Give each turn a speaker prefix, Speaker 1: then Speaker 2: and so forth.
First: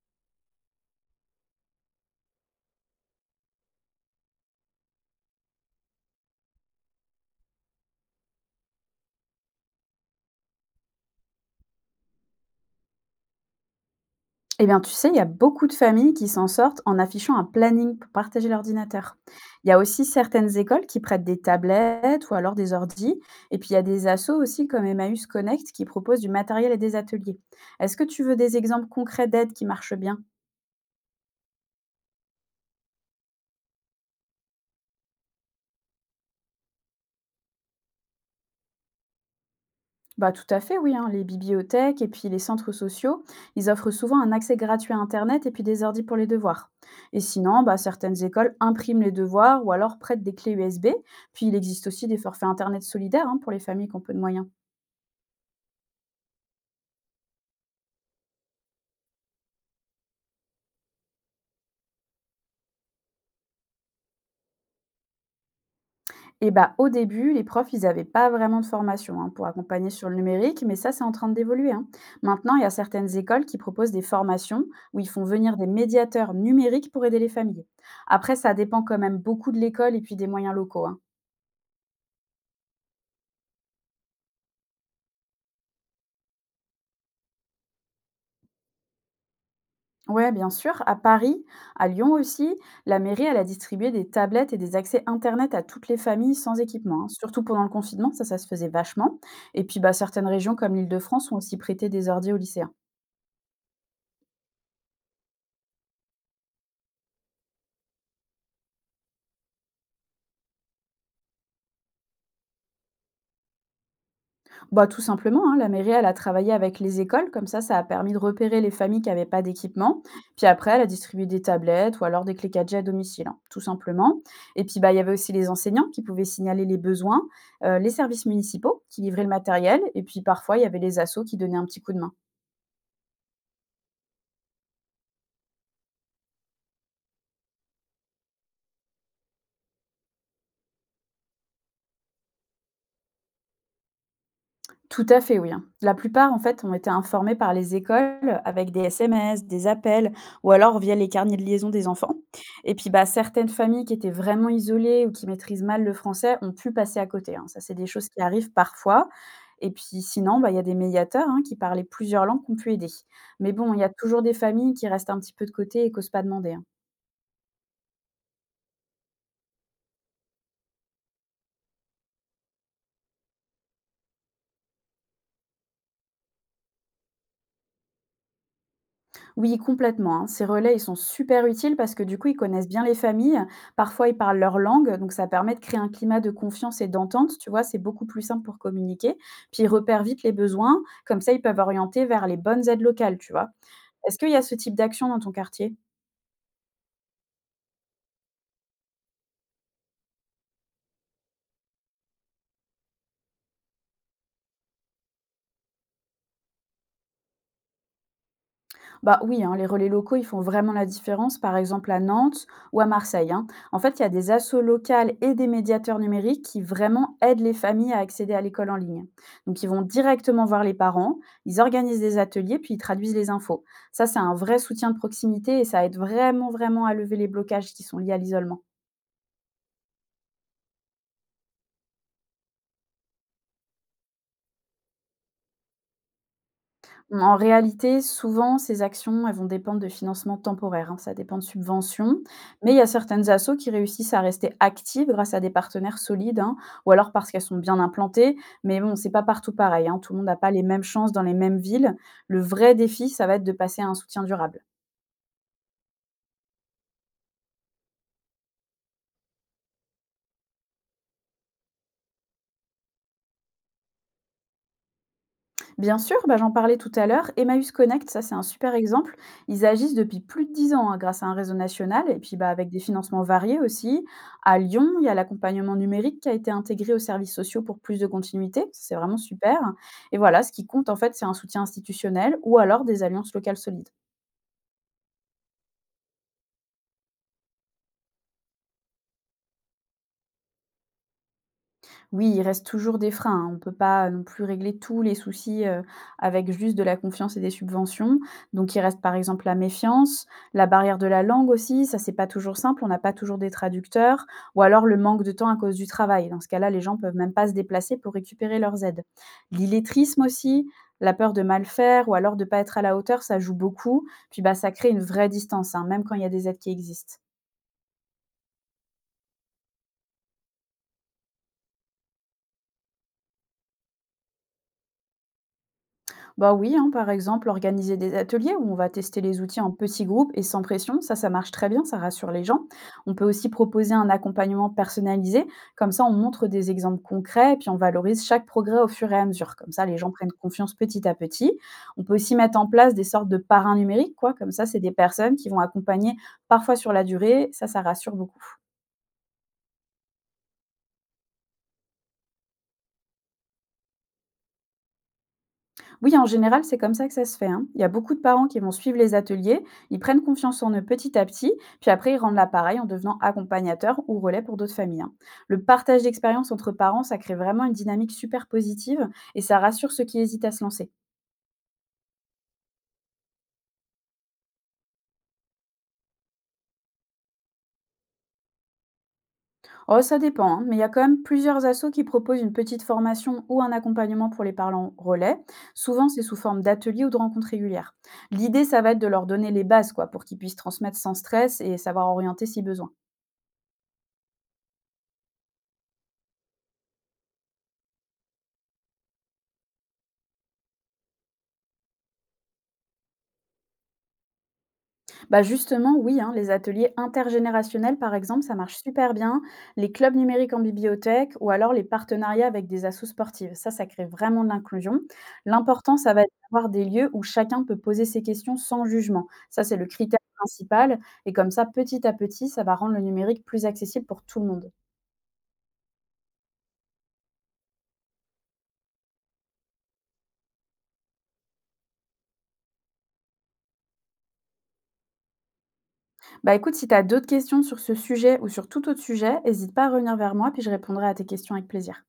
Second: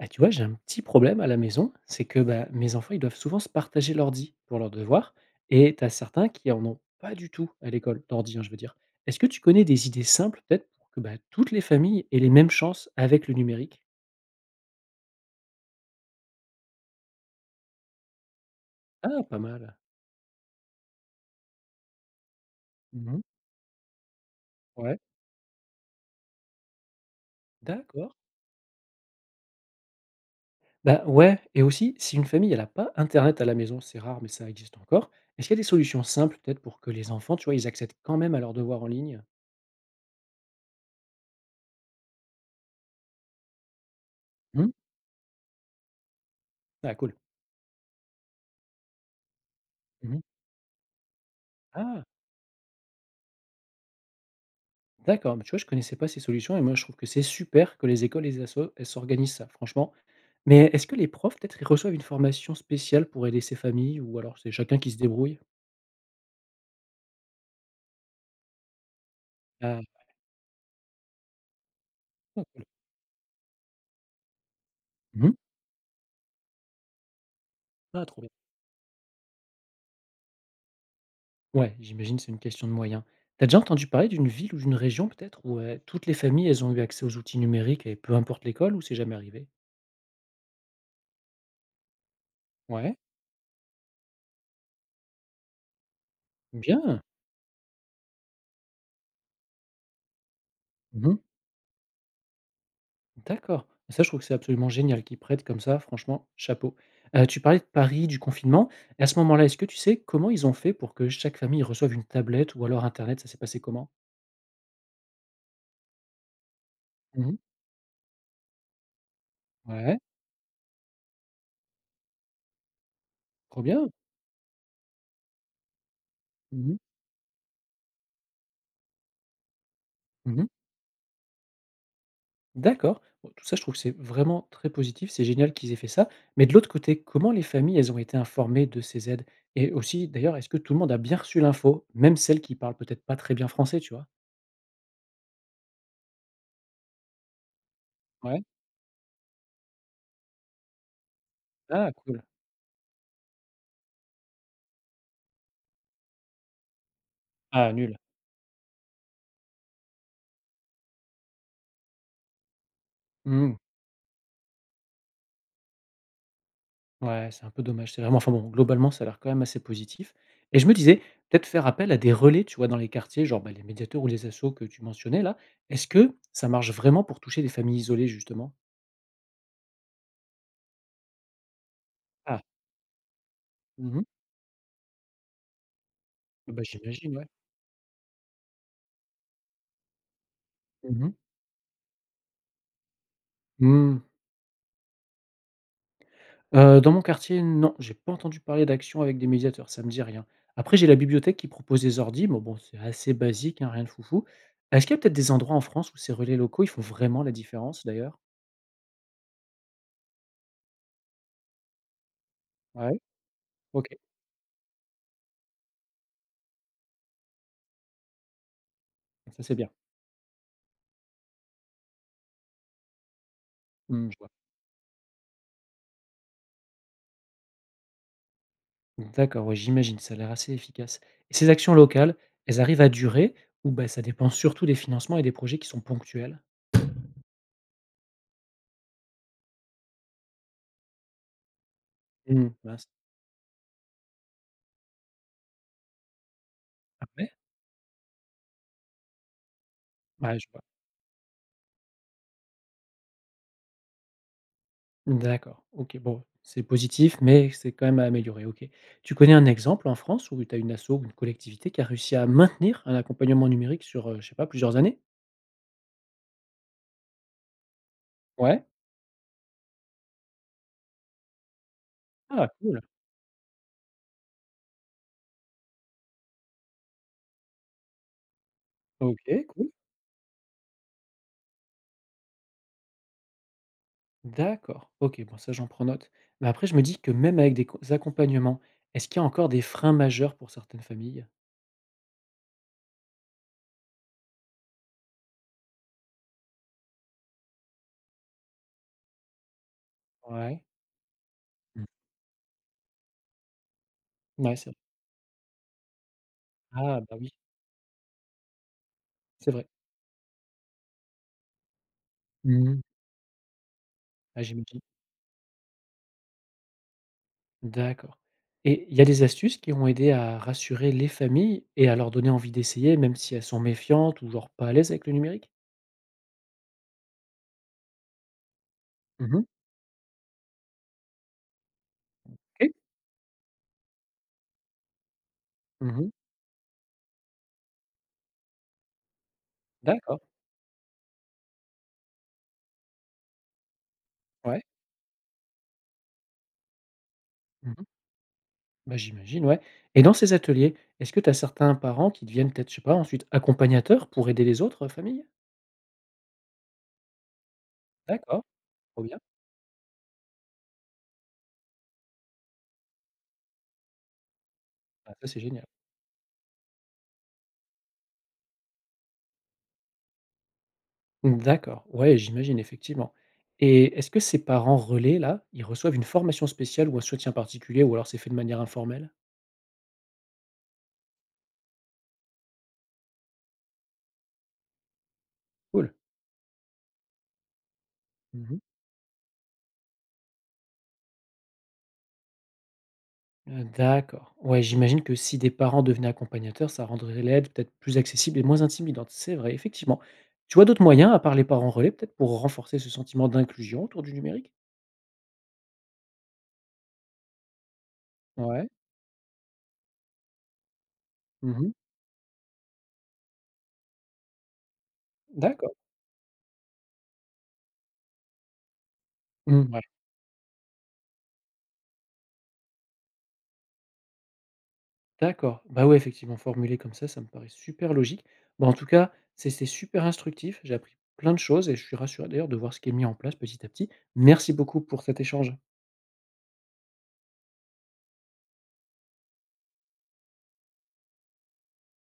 Speaker 1: Ah, tu vois, j'ai un petit problème à la maison, c'est que bah, mes enfants, ils doivent souvent se partager l'ordi pour leurs devoirs, et t'as certains qui en ont pas du tout à l'école, d'ordi, hein, je veux dire. Est-ce que tu connais des idées simples, peut-être, pour que bah, toutes les familles aient les mêmes chances avec le numérique?
Speaker 2: Eh bien, tu sais, il y a beaucoup de familles qui s'en sortent en affichant un planning pour partager l'ordinateur.
Speaker 1: Ah, pas
Speaker 2: Il y
Speaker 1: mal.
Speaker 2: a aussi certaines écoles qui prêtent des tablettes ou alors des ordis.
Speaker 1: Mhm.
Speaker 2: Et puis, il y a des assos aussi comme
Speaker 1: Ouais,
Speaker 2: Emmaüs Connect qui proposent du matériel et des ateliers. Est-ce que
Speaker 1: d'accord.
Speaker 2: tu veux des exemples concrets d'aides qui marchent bien.
Speaker 1: Bah ouais, et aussi, si une famille, elle n'a pas Internet à la maison, c'est rare, mais ça existe encore, est-ce qu'il y a des solutions simples, peut-être, pour que les enfants, tu vois, ils accèdent quand même à leurs devoirs en ligne?
Speaker 2: Bah, tout à fait, oui, hein. Les bibliothèques et puis les centres sociaux, ils offrent souvent un accès
Speaker 1: Mhm.
Speaker 2: gratuit à Internet et puis des ordi pour les devoirs.
Speaker 1: Ah, cool.
Speaker 2: Et sinon, bah, certaines écoles impriment les devoirs ou alors
Speaker 1: Mhm.
Speaker 2: prêtent des clés USB. Puis il existe
Speaker 1: Ah.
Speaker 2: aussi des forfaits Internet solidaires, hein, pour les familles qui ont peu de moyens.
Speaker 1: D'accord, bah, tu vois, je connaissais pas ces solutions et moi, je trouve que c'est super que les écoles et les assos, elles s'organisent ça, franchement. Mais est-ce que les profs, peut-être, ils reçoivent une formation spéciale pour aider ces familles ou alors c'est chacun qui se débrouille?
Speaker 2: Et bah, au début, les profs, ils n'avaient pas vraiment de formation, hein, pour
Speaker 1: Ah,
Speaker 2: accompagner sur le numérique, mais ça, c'est en train d'évoluer, hein.
Speaker 1: ah,
Speaker 2: Maintenant, il y
Speaker 1: cool.
Speaker 2: a certaines écoles qui proposent des formations où ils font
Speaker 1: Mmh.
Speaker 2: venir des médiateurs numériques pour aider les familles.
Speaker 1: Ah, trop bien.
Speaker 2: Après, ça dépend quand même beaucoup de l'école et puis des moyens locaux, hein.
Speaker 1: Ouais, j'imagine c'est une question de moyens. T'as déjà entendu parler d'une ville ou d'une région, peut-être, où toutes les familles, elles ont eu accès aux outils numériques et peu importe l'école ou c'est jamais arrivé?
Speaker 2: Ouais, bien sûr. À Paris, à Lyon aussi,
Speaker 1: Ouais.
Speaker 2: la mairie, elle a distribué des tablettes et des accès Internet à toutes les familles sans
Speaker 1: Bien.
Speaker 2: équipement, hein. Surtout pendant le confinement, ça se faisait vachement. Et puis, bah, certaines régions comme
Speaker 1: Mhm.
Speaker 2: l'Île-de-France ont aussi prêté des ordi aux lycéens.
Speaker 1: D'accord. Ça, je trouve que c'est absolument génial qu'ils prêtent comme ça, franchement, chapeau. Tu parlais de Paris, du confinement à ce moment-là, est-ce que tu sais comment ils ont fait pour que chaque famille reçoive une tablette ou alors internet? Ça s'est passé comment?
Speaker 2: Bah, tout simplement, hein, la mairie, elle a travaillé avec les écoles,
Speaker 1: Mmh.
Speaker 2: comme ça a permis de repérer les familles qui n'avaient pas
Speaker 1: Ouais,
Speaker 2: d'équipement. Puis après, elle a distribué des tablettes ou alors des clés 4G à domicile, hein, tout
Speaker 1: trop bien.
Speaker 2: simplement. Et puis, bah, il y avait aussi les enseignants qui pouvaient signaler
Speaker 1: Mmh
Speaker 2: les
Speaker 1: mh.
Speaker 2: besoins, les services municipaux qui livraient le matériel, et puis
Speaker 1: Mmh.
Speaker 2: parfois, il y avait les assos qui donnaient un petit coup de main.
Speaker 1: D'accord. Bon, tout ça, je trouve que c'est vraiment très positif, c'est génial qu'ils aient fait ça. Mais de l'autre côté, comment les familles, elles ont été informées de ces aides? Et aussi, d'ailleurs, est-ce que tout le monde a bien reçu l'info? Même celles qui parlent peut-être pas très bien français, tu vois?
Speaker 2: Tout à fait, oui, hein. La plupart, en fait, ont été informés par les écoles
Speaker 1: Ouais.
Speaker 2: avec des SMS, des appels ou alors via les carnets de liaison des
Speaker 1: Ah,
Speaker 2: enfants.
Speaker 1: cool.
Speaker 2: Et puis, bah, certaines familles qui étaient vraiment isolées ou qui maîtrisent mal le français ont pu passer à côté, hein. Ça,
Speaker 1: Ah,
Speaker 2: c'est des
Speaker 1: nul.
Speaker 2: choses qui arrivent parfois. Et puis, sinon, bah, il y a des médiateurs, hein, qui parlaient plusieurs langues, qui ont pu aider. Mais
Speaker 1: Mmh.
Speaker 2: bon, il y a toujours des familles qui restent un petit peu de côté et qui osent pas demander, hein.
Speaker 1: Ouais, c'est un peu dommage. C'est vraiment enfin bon, globalement, ça a l'air quand même assez positif et je me disais, peut-être faire appel à des relais, tu vois, dans les quartiers, genre, bah, les médiateurs ou les assos que tu mentionnais là. Est-ce que ça marche vraiment pour toucher des familles isolées, justement?
Speaker 2: Oui, complètement, hein. Ces relais, ils sont super utiles parce que du coup, ils
Speaker 1: Ah.
Speaker 2: connaissent bien les familles.
Speaker 1: Mmh.
Speaker 2: Parfois, ils parlent leur langue, donc ça permet de créer un climat de
Speaker 1: Bah,
Speaker 2: confiance et
Speaker 1: j'imagine, ouais.
Speaker 2: d'entente. Tu vois, c'est beaucoup plus simple pour communiquer. Puis, ils repèrent vite les besoins.
Speaker 1: Mmh mh.
Speaker 2: Comme ça, ils peuvent orienter vers les bonnes aides locales, tu vois.
Speaker 1: Mmh.
Speaker 2: Est-ce qu'il y a ce type d'action dans ton quartier.
Speaker 1: Dans mon quartier, non, j'ai pas entendu parler d'action avec des médiateurs, ça me dit rien. Après, j'ai la bibliothèque qui propose des ordis, mais bon, c'est assez basique, hein, rien de foufou. Est-ce qu'il y a peut-être des endroits en France où ces relais locaux, ils font vraiment la différence, d'ailleurs?
Speaker 2: Bah oui, hein, les relais locaux, ils font vraiment la différence, par exemple à Nantes ou à
Speaker 1: Ouais,
Speaker 2: Marseille, hein. En
Speaker 1: OK.
Speaker 2: fait, il y a des assos locales et des médiateurs numériques qui vraiment aident les familles à accéder à l'école en ligne.
Speaker 1: Ça, c'est
Speaker 2: Donc, ils
Speaker 1: bien.
Speaker 2: vont directement voir les parents, ils organisent des ateliers, puis ils traduisent les infos. Ça,
Speaker 1: Mmh, je
Speaker 2: c'est
Speaker 1: vois.
Speaker 2: un vrai soutien de proximité et ça aide vraiment, vraiment à lever les blocages qui sont liés à l'isolement.
Speaker 1: D'accord, ouais, j'imagine, ça a l'air assez efficace. Et ces actions locales, elles arrivent à durer ou bah, ça dépend surtout des financements et des projets qui sont ponctuels?
Speaker 2: Mmh, en réalité, souvent, ces actions, elles vont dépendre de financements temporaires, hein, ça dépend de subventions,
Speaker 1: Mmh,
Speaker 2: mais il y a
Speaker 1: mince.
Speaker 2: certaines assos qui réussissent à rester actives grâce à des partenaires solides, hein, ou
Speaker 1: Ah
Speaker 2: alors parce
Speaker 1: ouais?
Speaker 2: qu'elles sont bien implantées. Mais bon, c'est pas partout pareil, hein, tout le monde n'a
Speaker 1: Ouais, je
Speaker 2: pas les
Speaker 1: vois.
Speaker 2: mêmes chances dans les mêmes villes. Le vrai défi, ça va être de passer à un soutien durable.
Speaker 1: D'accord, OK, bon, c'est positif, mais c'est quand même à améliorer, OK. Tu connais un exemple en France où tu as une asso ou une collectivité qui a réussi à maintenir un accompagnement numérique sur, je sais pas, plusieurs années?
Speaker 2: Bien sûr, bah, j'en parlais tout à l'heure. Emmaüs Connect, ça c'est un
Speaker 1: Ouais.
Speaker 2: super exemple. Ils agissent depuis plus de 10 ans, hein, grâce à un réseau national et puis bah,
Speaker 1: Ah
Speaker 2: avec des
Speaker 1: cool!
Speaker 2: financements variés aussi. À Lyon, il y a l'accompagnement numérique qui a été intégré aux services sociaux pour plus de continuité. Ça, c'est vraiment
Speaker 1: OK,
Speaker 2: super.
Speaker 1: cool.
Speaker 2: Et voilà, ce qui compte en fait, c'est un soutien institutionnel ou alors des alliances locales solides.
Speaker 1: D'accord, OK, bon ça j'en prends note. Mais après je me dis que même avec des co accompagnements, est-ce qu'il y a encore des freins majeurs pour certaines familles?
Speaker 2: Oui, il reste toujours des freins, hein. On ne peut pas non plus régler tous les soucis, avec juste de la confiance et des subventions. Donc il reste par exemple la méfiance,
Speaker 1: Ouais.
Speaker 2: la barrière de la langue aussi,
Speaker 1: Mmh.
Speaker 2: ça c'est pas toujours simple, on n'a pas toujours des traducteurs
Speaker 1: Mouais,
Speaker 2: ou
Speaker 1: c'est vrai.
Speaker 2: alors le manque de temps à cause du travail. Dans ce cas-là, les gens
Speaker 1: Ah
Speaker 2: peuvent
Speaker 1: bah oui,
Speaker 2: même pas se déplacer pour récupérer leurs aides.
Speaker 1: c'est vrai.
Speaker 2: L'illettrisme aussi, la peur de mal faire ou alors de pas être
Speaker 1: Mmh.
Speaker 2: à la hauteur, ça joue beaucoup. Puis,
Speaker 1: Ah
Speaker 2: bah, ça
Speaker 1: j'imagine.
Speaker 2: crée une vraie distance, hein, même quand il y a des aides qui existent.
Speaker 1: D'accord, et il y a des astuces qui ont aidé à rassurer les familles et à leur donner envie d'essayer, même si elles sont méfiantes ou genre pas à l'aise avec le numérique?
Speaker 2: Bah oui, hein, par exemple, organiser des ateliers où on va tester les
Speaker 1: Mmh.
Speaker 2: outils en petits groupes et sans pression, ça marche très bien, ça rassure les gens.
Speaker 1: OK.
Speaker 2: On peut aussi proposer un accompagnement personnalisé, comme ça
Speaker 1: Mmh.
Speaker 2: on montre des exemples concrets et puis on valorise chaque progrès au fur et à mesure. Comme ça, les gens
Speaker 1: D'accord.
Speaker 2: prennent confiance petit à petit. On peut aussi mettre en place des sortes de parrains numériques, quoi. Comme
Speaker 1: Ouais.
Speaker 2: ça, c'est des personnes qui vont accompagner parfois sur la durée, ça
Speaker 1: Mmh.
Speaker 2: rassure beaucoup.
Speaker 1: Bah j'imagine, ouais, et dans ces ateliers, est-ce que tu as certains parents qui deviennent peut-être, je sais pas, ensuite accompagnateurs pour aider les autres familles?
Speaker 2: Oui, en général, c'est comme ça que ça se fait, hein. Il y a beaucoup de
Speaker 1: D'accord,
Speaker 2: parents qui vont suivre
Speaker 1: trop
Speaker 2: les
Speaker 1: bien.
Speaker 2: ateliers, ils prennent confiance en eux petit à petit, puis après ils rendent l'appareil en devenant accompagnateurs ou relais pour d'autres familles, hein.
Speaker 1: Ah ça, c'est
Speaker 2: Le
Speaker 1: génial.
Speaker 2: partage d'expérience entre parents, ça crée vraiment une dynamique super positive et ça rassure ceux qui hésitent à se lancer.
Speaker 1: D'accord, ouais, j'imagine effectivement. Et est-ce que ces parents relais là, ils reçoivent une formation spéciale ou un soutien particulier ou alors c'est fait de manière informelle?
Speaker 2: Oh, ça dépend, hein, mais il y a quand même plusieurs assos qui proposent une petite formation ou un accompagnement pour les parents relais.
Speaker 1: Cool.
Speaker 2: Souvent, c'est sous forme d'ateliers ou de rencontres régulières.
Speaker 1: Mhm.
Speaker 2: L'idée, ça va être de leur donner les bases, quoi, pour qu'ils puissent transmettre sans stress et savoir orienter si besoin.
Speaker 1: D'accord. Ouais, j'imagine que si des parents devenaient accompagnateurs, ça rendrait l'aide peut-être plus accessible et moins intimidante. C'est vrai, effectivement. Tu vois d'autres moyens, à part les parents relais, peut-être pour renforcer ce sentiment d'inclusion autour du numérique?
Speaker 2: Bah justement, oui, hein, les ateliers intergénérationnels, par exemple, ça
Speaker 1: Ouais.
Speaker 2: marche super bien. Les clubs numériques en bibliothèque ou alors
Speaker 1: Mmh.
Speaker 2: les partenariats avec des assos sportives. Ça crée vraiment de l'inclusion.
Speaker 1: D'accord.
Speaker 2: L'important, ça va être d'avoir des lieux où chacun peut poser ses questions sans jugement. Ça,
Speaker 1: Mmh,
Speaker 2: c'est
Speaker 1: ouais.
Speaker 2: le critère principal. Et comme ça, petit à petit, ça va rendre le numérique plus accessible pour tout le monde.
Speaker 1: D'accord. Bah, ouais, effectivement, formulé comme ça me paraît super logique. Bah, en tout cas, c'est super instructif. J'ai appris plein de choses et je suis rassuré d'ailleurs de voir ce qui est mis en place petit à petit. Merci beaucoup pour cet échange.
Speaker 2: Bah écoute, si tu as d'autres questions sur ce sujet ou sur tout autre sujet, n'hésite pas à revenir vers moi, puis je répondrai à tes questions avec plaisir.